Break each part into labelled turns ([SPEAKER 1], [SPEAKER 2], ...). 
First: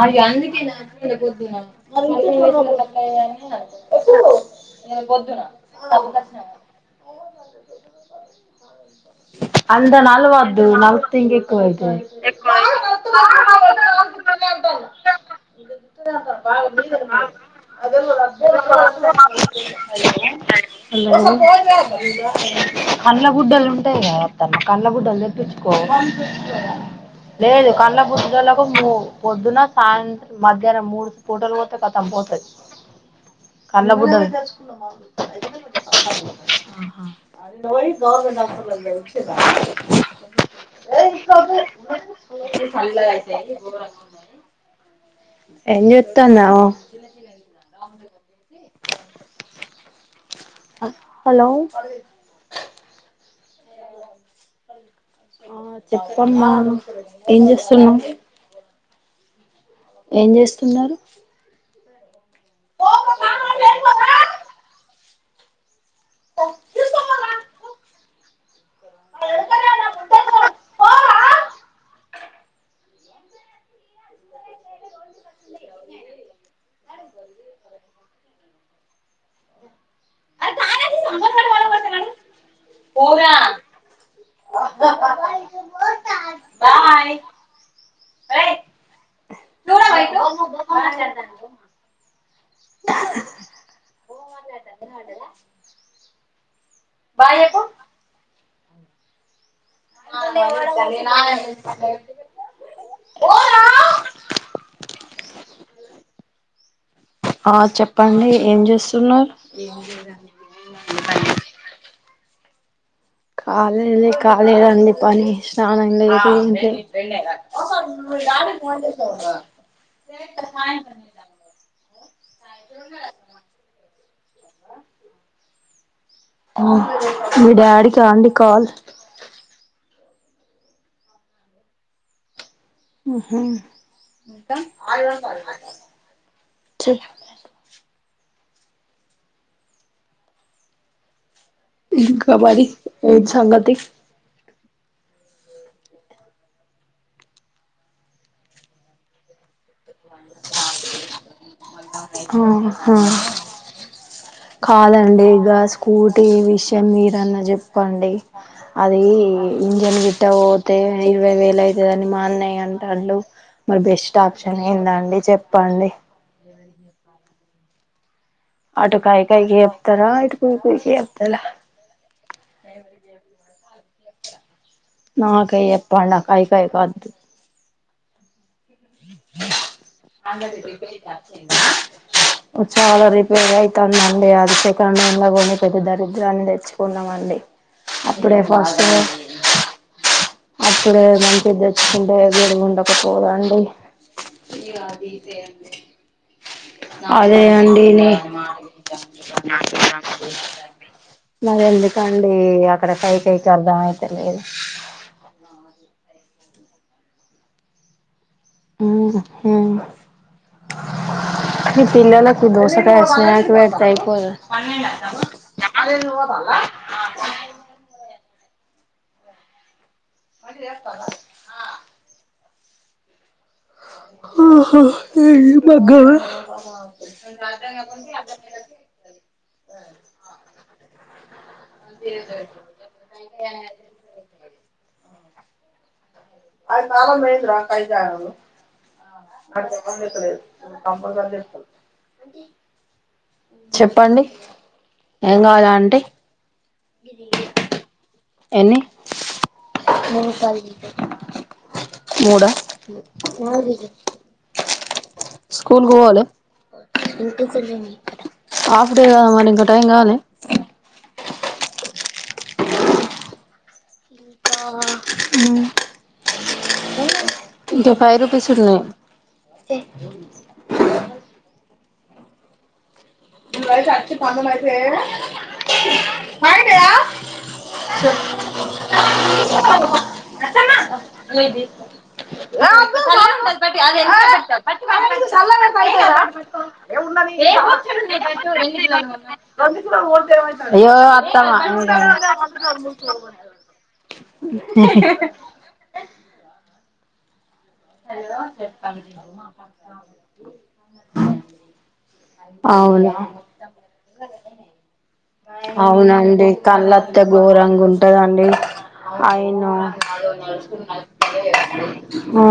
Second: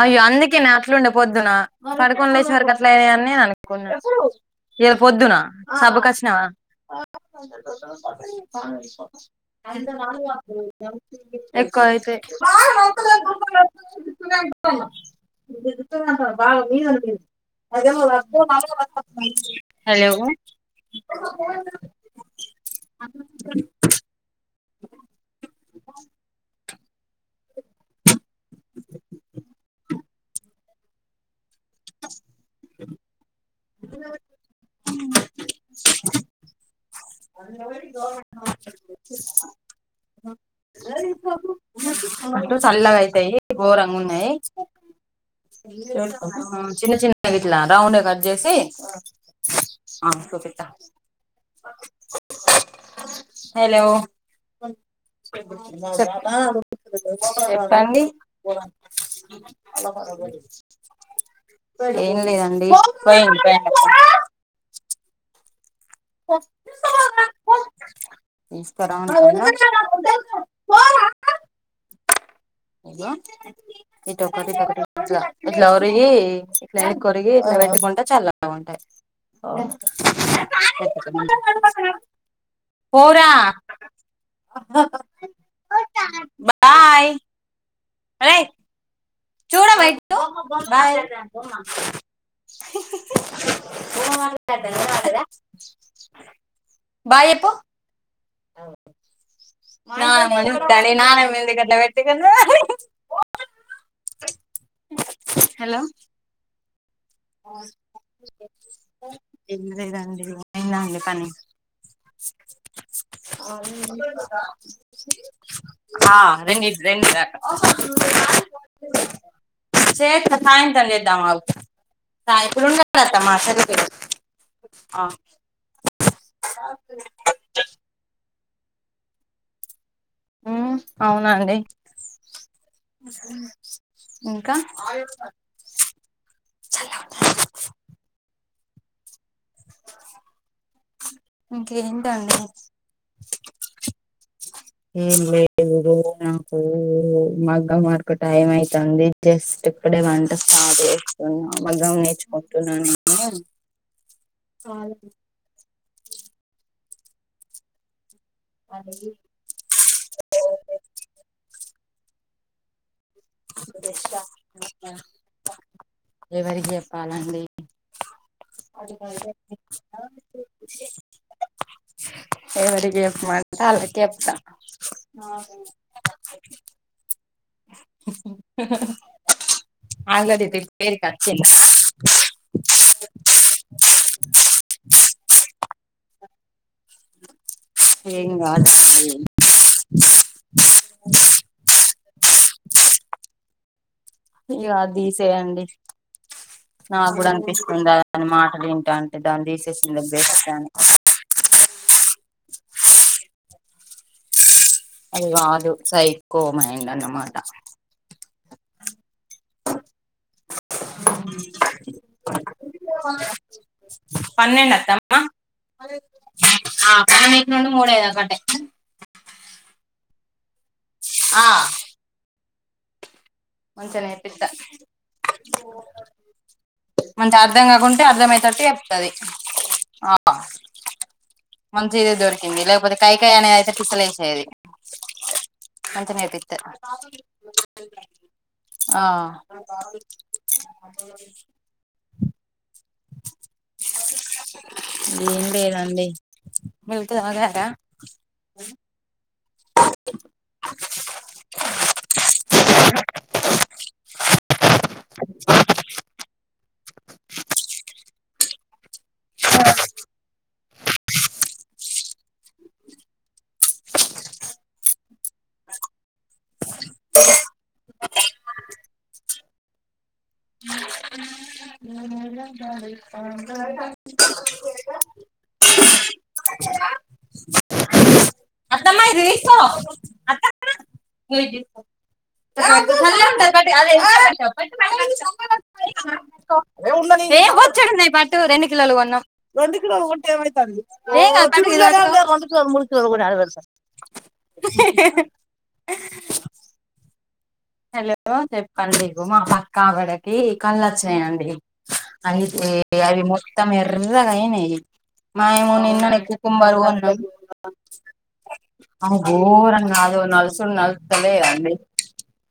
[SPEAKER 1] అయ్యో అందుకేనా అట్లుండే పొద్దునా, పడుకొని లేచేసరికి అట్లయినయన్ నేననుకున్నా ఇయాల పొద్దున సబ్బుకచ్చినవా
[SPEAKER 2] అంత నలవద్దు నలిపితే ఇంకెక్కువ
[SPEAKER 1] ఎక్ క్కడైతే
[SPEAKER 2] అదేమో
[SPEAKER 1] హలో
[SPEAKER 2] [unintelligible] హలో కన్ల గుడ్డలు తెప్పిచ్చుకో లేదు కల్ల బుద్ధలకూ మూ పొద్దున, సాయంత్రం మధ్యాహ్నం మూడు పూటలు పోత్ త్తె కథం పోతది కన్ల గుడ్డలు ఆ అదేదో బోయ్ గవర్నమెంట్ హాస్పిటల్ [unintelligible]
[SPEAKER 1] అంటూ చల్లగా అయితయి గోరంగున్నయి
[SPEAKER 2] ఏం చేత్తన్నావ్
[SPEAKER 1] చిన్న చిన్న బగిట్ల రౌండ్ గ కట్ జేసి కోపిత్త
[SPEAKER 2] హలో
[SPEAKER 1] హలో
[SPEAKER 2] ఆ
[SPEAKER 1] చెప్
[SPEAKER 2] చెప్పమ్మా ఏం చేస్తున్నావ్
[SPEAKER 1] చెప్పండి
[SPEAKER 2] ఏం జేస్తున్నరు
[SPEAKER 1] ఏం లేదండి పో [unintelligible] తీస్కోపోరా పో ఇస్తారా? హలో ఇటొకటి ఇటొకటి ఇట్లా ఇట్లా ఒరిగి ఇట్లా ఎనికి ఓరిగి ఇట్లా పెట్టుకుంటే చల్ల [inaudible] ఉంటాయి. పోరా బాయ్ ఏయ్ చూడవ ఇటు బాయ్ బాయ్ జెప్పు అవును నామను తడి నానమ్మ ఎందుకట్ల పెట్టుకున్నవ్ హలో
[SPEAKER 2] ఆ చెప్పండి ఏం జేస్తున్నరు
[SPEAKER 1] అయిందా అండి పని
[SPEAKER 2] కాలేదె కాలేదండి పని స్నానం
[SPEAKER 1] ఆ
[SPEAKER 2] లేటైందే.
[SPEAKER 1] రెండు రెండు దాకా
[SPEAKER 2] ఇప్పుడు గాదు ఫోన్ జేస్తావు.
[SPEAKER 1] సేస్తా సాయంత్రం చేద్దాం ఆగు సాయి ఎక్కడున్నడు అత్తమ్మ సరిగ్గా [inaudible]
[SPEAKER 2] మ్ మీ డాడీకా అండి కాల్
[SPEAKER 1] ఉమ్ అవునండి.
[SPEAKER 2] ఆహా
[SPEAKER 1] ఇంక
[SPEAKER 2] చెప్
[SPEAKER 1] చల్లగుండాలి
[SPEAKER 2] ఇంక
[SPEAKER 1] ఇంకేంటండి
[SPEAKER 2] మరీ ఏంటి సంగతీ
[SPEAKER 1] ఏం లేదూ నాకూ మగ్గం వర్కు టైం అయితాందీ జస్ట్ ఇప్పుడే వంట స్టార్ట్ చేస్తున్నా మగ్గం నేర్చ్కుంటున్న
[SPEAKER 2] ఆహా
[SPEAKER 1] నేను
[SPEAKER 2] కాదండి ఇగ స్కూటీ విషయం మీరన్న చెప్పండి. అదీ ఇంజన్ గిట్ట పోతే ఇరవై వేలైతదని మాఅన్నయ్య అంటాండు. మరి బెస్ట్ ఆప్షన్ ఏందండి చెప్పండి.
[SPEAKER 1] పాలండి
[SPEAKER 2] అటు కైకైకి చెప్తరా ఇటు కుయ్కుయికి చెప్తరా.
[SPEAKER 1] ఎవరికి చెప్పమంటే ఆళ్లకి చెప్తా
[SPEAKER 2] నాకే చెప్పలా కైకైయ్ కొద్దు.
[SPEAKER 1] ఆల్రెడీ
[SPEAKER 2] అంగేది రిపేర్
[SPEAKER 1] రిపేర్కి
[SPEAKER 2] కి
[SPEAKER 1] వచ్చింది
[SPEAKER 2] అచ్చినిందా చాలా రిపేర్ అయితాందండీ అదిసెకండ్ హ్యాండ్ లో కొని పెద్ద దరిద్రాన్ని తెచ్చుకున్నామం
[SPEAKER 1] ఏం గాదండీ
[SPEAKER 2] అప్పుడే మంచిద్దెచ్చుకుంటే దిడుగుండకపోవుగా అండి.
[SPEAKER 1] ఇగ అది తీసేయండి నాకు కూడా
[SPEAKER 2] అదే
[SPEAKER 1] అనిపిస్తుంది
[SPEAKER 2] అండి నీ
[SPEAKER 1] దాని మాటలు వింటాంటే దాన్ని తీసేసింది బెస్ట్ అని
[SPEAKER 2] మరెందుకండి అక్కడ కైకైయికి అర్థం అయితలేదు.
[SPEAKER 1] అది గాదు సైకో మైండ్ అన్నమాట
[SPEAKER 2] మ్ హూ ఈ పిల్లలకి దోసకాయ స్నాక్ వెడితే అయిపోదా.
[SPEAKER 1] పన్నెండు అత్తమ్మ
[SPEAKER 2] అదేంది హోటల్లా
[SPEAKER 1] ఆ మీక్ నుండు మూడే
[SPEAKER 2] మళ్ళీ యేస్తాలా
[SPEAKER 1] ఆ మంచిగా నేర్పిస్తా
[SPEAKER 2] ఆహా ఏయ్ మగరా
[SPEAKER 1] మనకి అర్ధం కాకుంటే అర్ధం అయ్యేతట్టు చెప్తదీ ఆ మంచిదే దొరికింది లేకపోతే కైకై అనేదైతే పిస్సలేసేది. మంచిగా నేర్ప్
[SPEAKER 2] అది తాళం పోయింద్రా కైతాయలో
[SPEAKER 1] ఆ
[SPEAKER 2] వాడి మోకం తెస్తలేదు కంపల్సరీ చెప్తడు. చెప్పండి
[SPEAKER 1] ఏం
[SPEAKER 2] కావాలా అంటీ
[SPEAKER 1] లేదండీ మిల్క్ తాగారా
[SPEAKER 2] ఎన్ని మూడా స్కూల్ కు ఓలె హాఫ్ ఇప్పుడేగా వానింక టైం గాలే ఆ ఉ ఇంక ఫైవ్ రూపీస్ ఉన్నయ్
[SPEAKER 1] బ
[SPEAKER 2] అయితయా చెప్
[SPEAKER 1] అత్తమ్మ ఇది తీసుకో ఏ వచ్చ
[SPEAKER 2] అయ్యో అత్తమ్మ
[SPEAKER 1] హలో చెప్పండి అగో మా పక్కావిడకి కల్లొ చ్చినాయండి అ
[SPEAKER 2] అవును
[SPEAKER 1] అవి మొత్తం ఎర్రగయినెయి మాయమూనిన్ననే
[SPEAKER 2] అవునండి
[SPEAKER 1] కుకుంబరు గొన్నాం
[SPEAKER 2] కళ్ళత్తే ఘోరంగా ఉంటదండి
[SPEAKER 1] అ
[SPEAKER 2] అయిను
[SPEAKER 1] గోరంగా అద నల్సుూడు నల్తలే అండి
[SPEAKER 2] ఆ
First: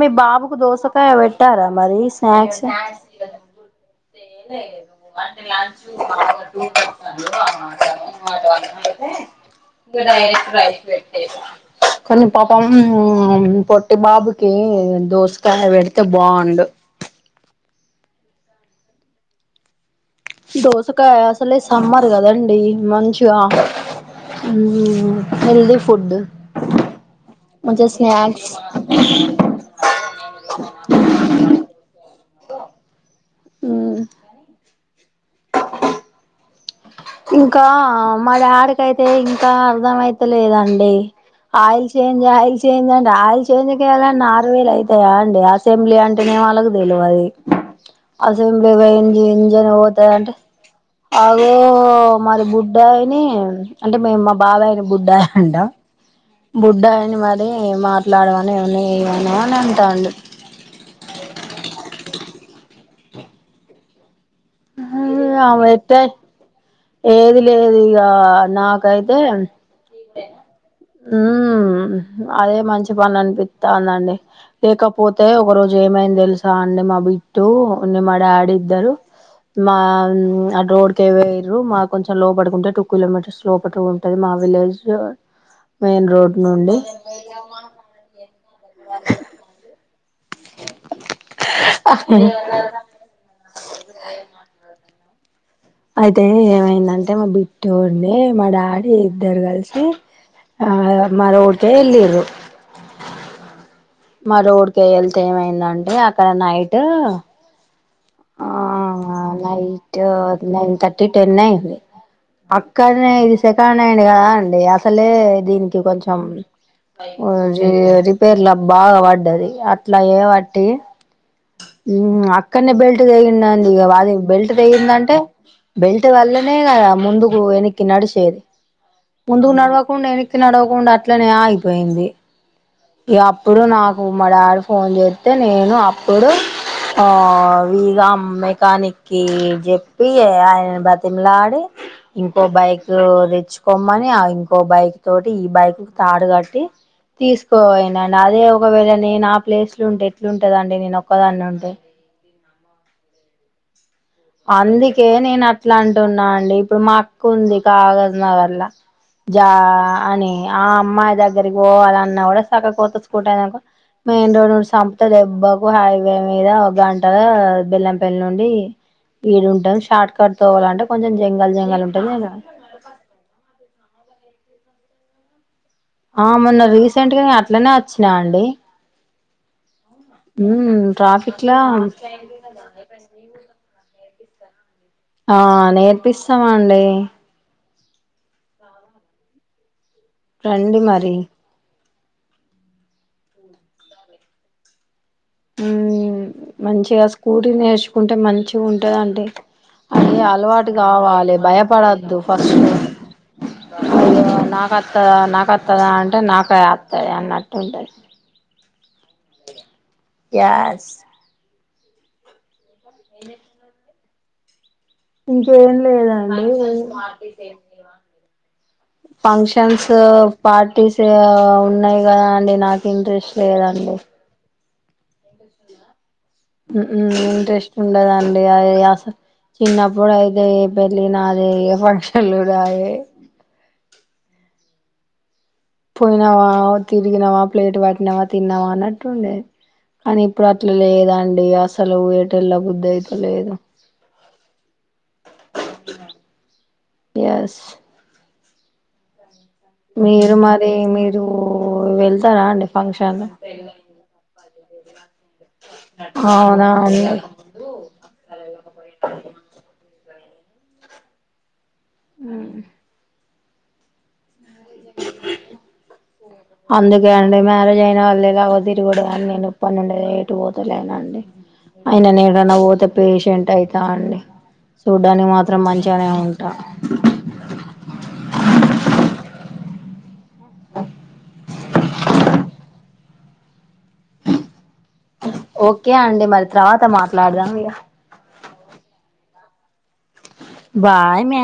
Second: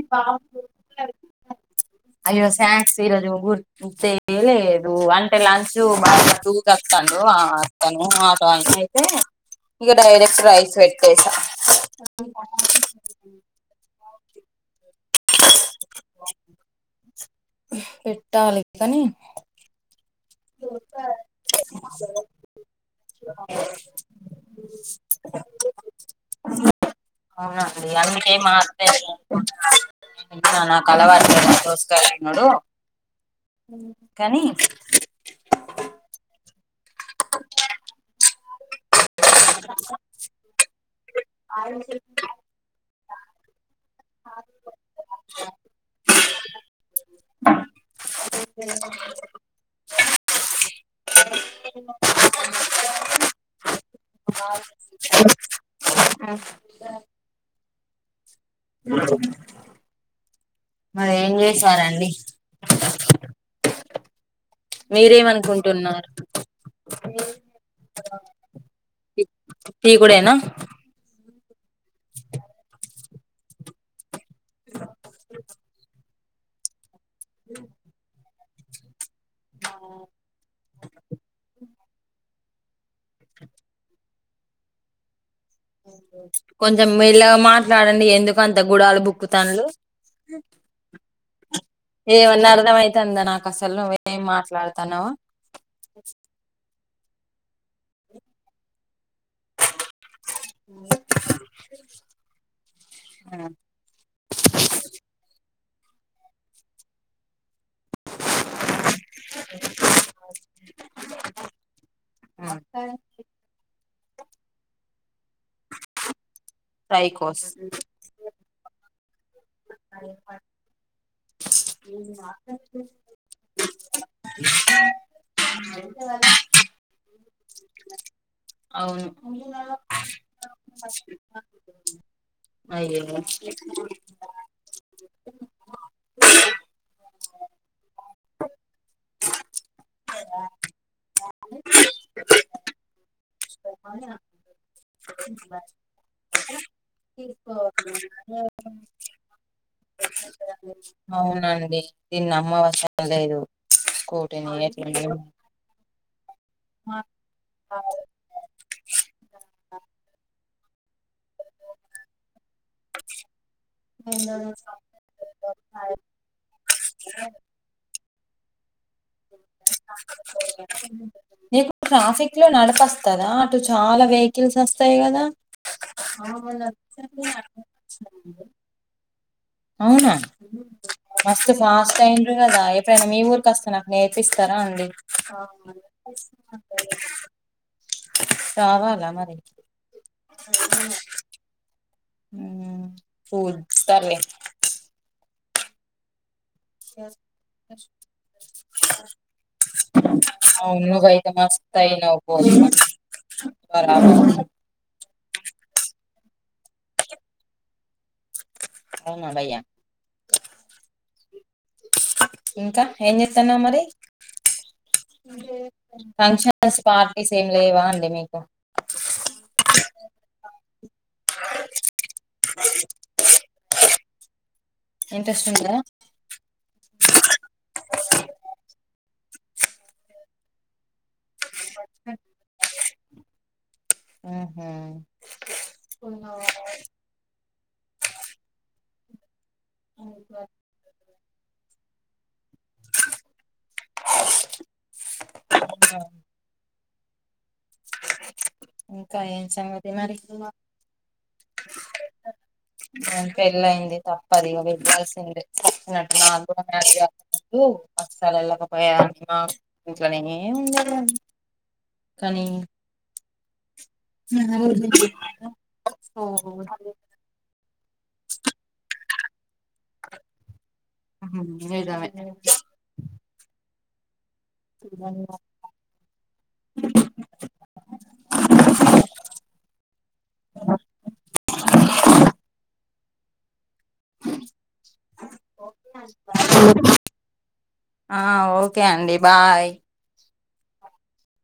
[SPEAKER 2] మీ బాబుకు దోసకాయ పెట్టారా మరి
[SPEAKER 1] అయ్యో
[SPEAKER 2] స్నాక్స్ దు
[SPEAKER 1] ఈరోజు గుర్తే లేదు
[SPEAKER 2] అంటే
[SPEAKER 1] లంచ్
[SPEAKER 2] లంచూ
[SPEAKER 1] బాగా టూకి వస్తాడు అతను
[SPEAKER 2] మాటట
[SPEAKER 1] ఆటో ఆయన అయితే
[SPEAKER 2] అతే ఇంగ రైయ్ రైస్ పెట్టేసా కాని బప్ పమ్ పొట్టి బాబుకి దోసకాయ పెడితే బాగుండు
[SPEAKER 1] పెట్టాలి కానీ
[SPEAKER 2] దోసకాయ అసలే సమ్మర్ కదండి మంచిగా ఊ హెల్ది ఫుడ్ కొంచెం
[SPEAKER 1] అవునండి అందుకే
[SPEAKER 2] సాక్స్
[SPEAKER 1] నాకలవాట్లే గాని దోసకాయ తినుడు కానీ
[SPEAKER 2] ఇంకా మాడాడికైతే ఇంకా అర్ధమయిత లేదండి ఆయిల్ చేంజ అయిల్ చేేంజని ఆయిల్ చేంజ్ కే ఆరు వేలు అయితాయా అండి అసెంబ్లీ అంటేనే వాళ్ళకు తెలివది అసెంబ్లీగి పోయింది ఇంజను కు పోతనంటే మరి బుడ్డాయిని అంటే మేము మా బుడ్డాయని బుడ్డాయ అంట బుడ్డ అని మరి మాట్లాడమ ఏమన్న జయ్యన ఉన్ననంటాడు
[SPEAKER 1] మరి ఏం చేశారండి
[SPEAKER 2] ఆమె
[SPEAKER 1] మీరేమనుకుంటున్నారు
[SPEAKER 2] ఎట్ట ఏది లేదు ఇగ నాకైతే
[SPEAKER 1] తీకుడేనా
[SPEAKER 2] ఉ అదే మంచి పని అనిపిస్తాందండి లేకపోతే ఒక రోజు ఏమైందెల్సా అండి మా బిట్టు మా డాడీ ఇద్దరు మా ఆ ర రోడ్ కే మా కొంచం లో పటికుంటే టూ కిలోమీటర్స్ లోపటు ఉంటది మా విలేజ్ మెయిన్ రోడ్ నుండి
[SPEAKER 1] కొంచెం మెల్లగ మాట్లాడండి ఎందుకు అంత గుడాలు బుక్కుతాన్లు ఏమన్నా అర్థం అవుతుందా నాకు అసలు నువ్వేం మాట్లాడుతున్నావో
[SPEAKER 2] అయితే ఏమైందంటే మా బిట్టూడిని మా డాడీ ద్దర్ గల్సి ఆ మా రోడికే ఎలిన్రు మా రోడ్ కే వెళ్తే ఏమైందండి అక్కడ నైట్ ఆ నాయిట్ నైన్ థర్టీ టెన్ అ అక్కడనే ఇది సెకండ్ హ్యాండ్ కదా అండి అసలే దీనికి కొంచెం
[SPEAKER 1] సైకోస్
[SPEAKER 2] ర రిపేర్లా బాగా పడ్డది అట్లా ఏ బట్టి మ్ అక్కన్నే బెల్ట్ తెగిందన్ ఇగ వాది బెల్ట్ తెగిందంటే బెల్ట్ వల్లనే కదా ముందుకు వెనక్కి నడిచేది.
[SPEAKER 1] అవును
[SPEAKER 2] కి నడవకుండా అట్లనే ఆగిపోయింది
[SPEAKER 1] అయ్యో
[SPEAKER 2] ఇ అప్పుడు నాకు మా డాడీ ఫోన్ చే తే నేను అప్పుడు ఆ ఇగ మెకానిక్కిి చెప్పి ఆయన బ్రతిమలాడి ఇంకో బైక్ తెెచ్చుకోమ్మని ఇంకో బైక్ తోటి ఈ బైక్ తాడు కట్టి తీసుకోనండి అదే ఒకవేళ నేను ఆ ప్లేస్ లో ఉంటే ఎట్లుంటే
[SPEAKER 1] అవునండి దీన్ని నమ్మవసరం లేదు స్కూటీని ఎట్లుంది
[SPEAKER 2] అందుకే నేను అట్లా అంటున్నా అండి ఇప్పుడు మా అకు ఉంది కాగజ నగరలా జాఅని అమ్మాయి దగ్గరికి అలా అన్నా కూడా చక్క కోతుసుకుంటానుకో మెయిన్ రోడ్ నుడి చపుతే దెబ్బకు హైవే మీద ఒక గంటగా బెల్లం పెళ్ల్ నుండి ఈడుంటాం షార్ట్ కట్ తోవాలంటే కొంచెం జంగల్
[SPEAKER 1] నకు
[SPEAKER 2] జంగల్ ఉంటది
[SPEAKER 1] ట్రాఫిక్ లో నడపస్తదా అటు చాలా వేగ కిల్స్ అస్తయి గదా
[SPEAKER 2] ఆ మొన్న రీసెంట్గనే అట్లనే వచ్చినా అండి
[SPEAKER 1] అవున
[SPEAKER 2] మ్మ్ ట్రాఫిక్
[SPEAKER 1] మస్త్
[SPEAKER 2] లా
[SPEAKER 1] ఫాస్ట్ అయింన్రు కదా ఎప్పుడైనా మీ ఊరిక్ అస్తన నేర్పిస్తరా అండి.
[SPEAKER 2] ఆ నేర్పిస్తమండి.
[SPEAKER 1] రావాలా మరి
[SPEAKER 2] రండి మరి
[SPEAKER 1] కూల్ సర్లే
[SPEAKER 2] ఉమ్ మంచిగా స్కూటీ నేర్చుకుంటే మంచిగుంటదండి. అది అలవాట్
[SPEAKER 1] అవును నువ్వైతే
[SPEAKER 2] కావాలె భయపడద్దు ఫస్ట్
[SPEAKER 1] బరాబ
[SPEAKER 2] కత్తదా అంటే నాకే అత్తది అన్నట్టు ఉంటయి
[SPEAKER 1] అవునా భయ్యా
[SPEAKER 2] యాస్
[SPEAKER 1] ఇంకా ఏం చేత్తాన్నవ్ మరి
[SPEAKER 2] ఇంకేం లేదండి.
[SPEAKER 1] ఫంక్షన్స్ పార్టీస్ ఏం లేవా అండి మీకు
[SPEAKER 2] [inaudible] ఫంక్షన్స్, పార్టీస్ ఉన్నయి కదా అండి నాక్ ఇంట్రెస్ట్ లేదండి.
[SPEAKER 1] ఇంట్రెస్ట్ ఉందా?
[SPEAKER 2] ఉ మ్ ఇంట్రెస్ట్ ఉండదండి అయి అసల్ చిన్నప్పుడైతే ఏ పెళ్లి నా దే ఫంక్షన్లు కూడా నాయే
[SPEAKER 1] ఆహా
[SPEAKER 2] పోయినవా తిర్గినవా ప్లేట్ పట్టినవా తిన్నవా అన్నట్టుండే కానీ ఇప్పుడ్ అట్ల లేదండి అసలు తెల్లబుద్ధైతలేదు. ఎస్
[SPEAKER 1] ఇంకా ఏం సంగతి మరి
[SPEAKER 2] మీరు మరి మీరు వెళ్తారా అండి ఫంక్షన్
[SPEAKER 1] పెళ్లైంది తప్పది. ఇగ వెప్పాల్సిందే
[SPEAKER 2] అవునా అండి
[SPEAKER 1] [unintelligible] ఇంట్లనే ఉండరు
[SPEAKER 2] మ్ అందుకే అండి మ్యారేజ్ అయిన వళ్లేగావ తిరుగుడు అన్ని పన్నెండై ఎటు పోతలేనండి అయిన
[SPEAKER 1] నిజమే
[SPEAKER 2] నే ఏడైనా పోతే పేషెంట్ అయితా అండి చూడ్డానికి మాత్రం మంచిగనే ఉంటా ఓకే అండి మరి తర్వాత
[SPEAKER 1] హ
[SPEAKER 2] మాట్లాడదాం ఇగ
[SPEAKER 1] ఆ ఓకే అండి. బాయ్
[SPEAKER 2] బాయ్ మ్యా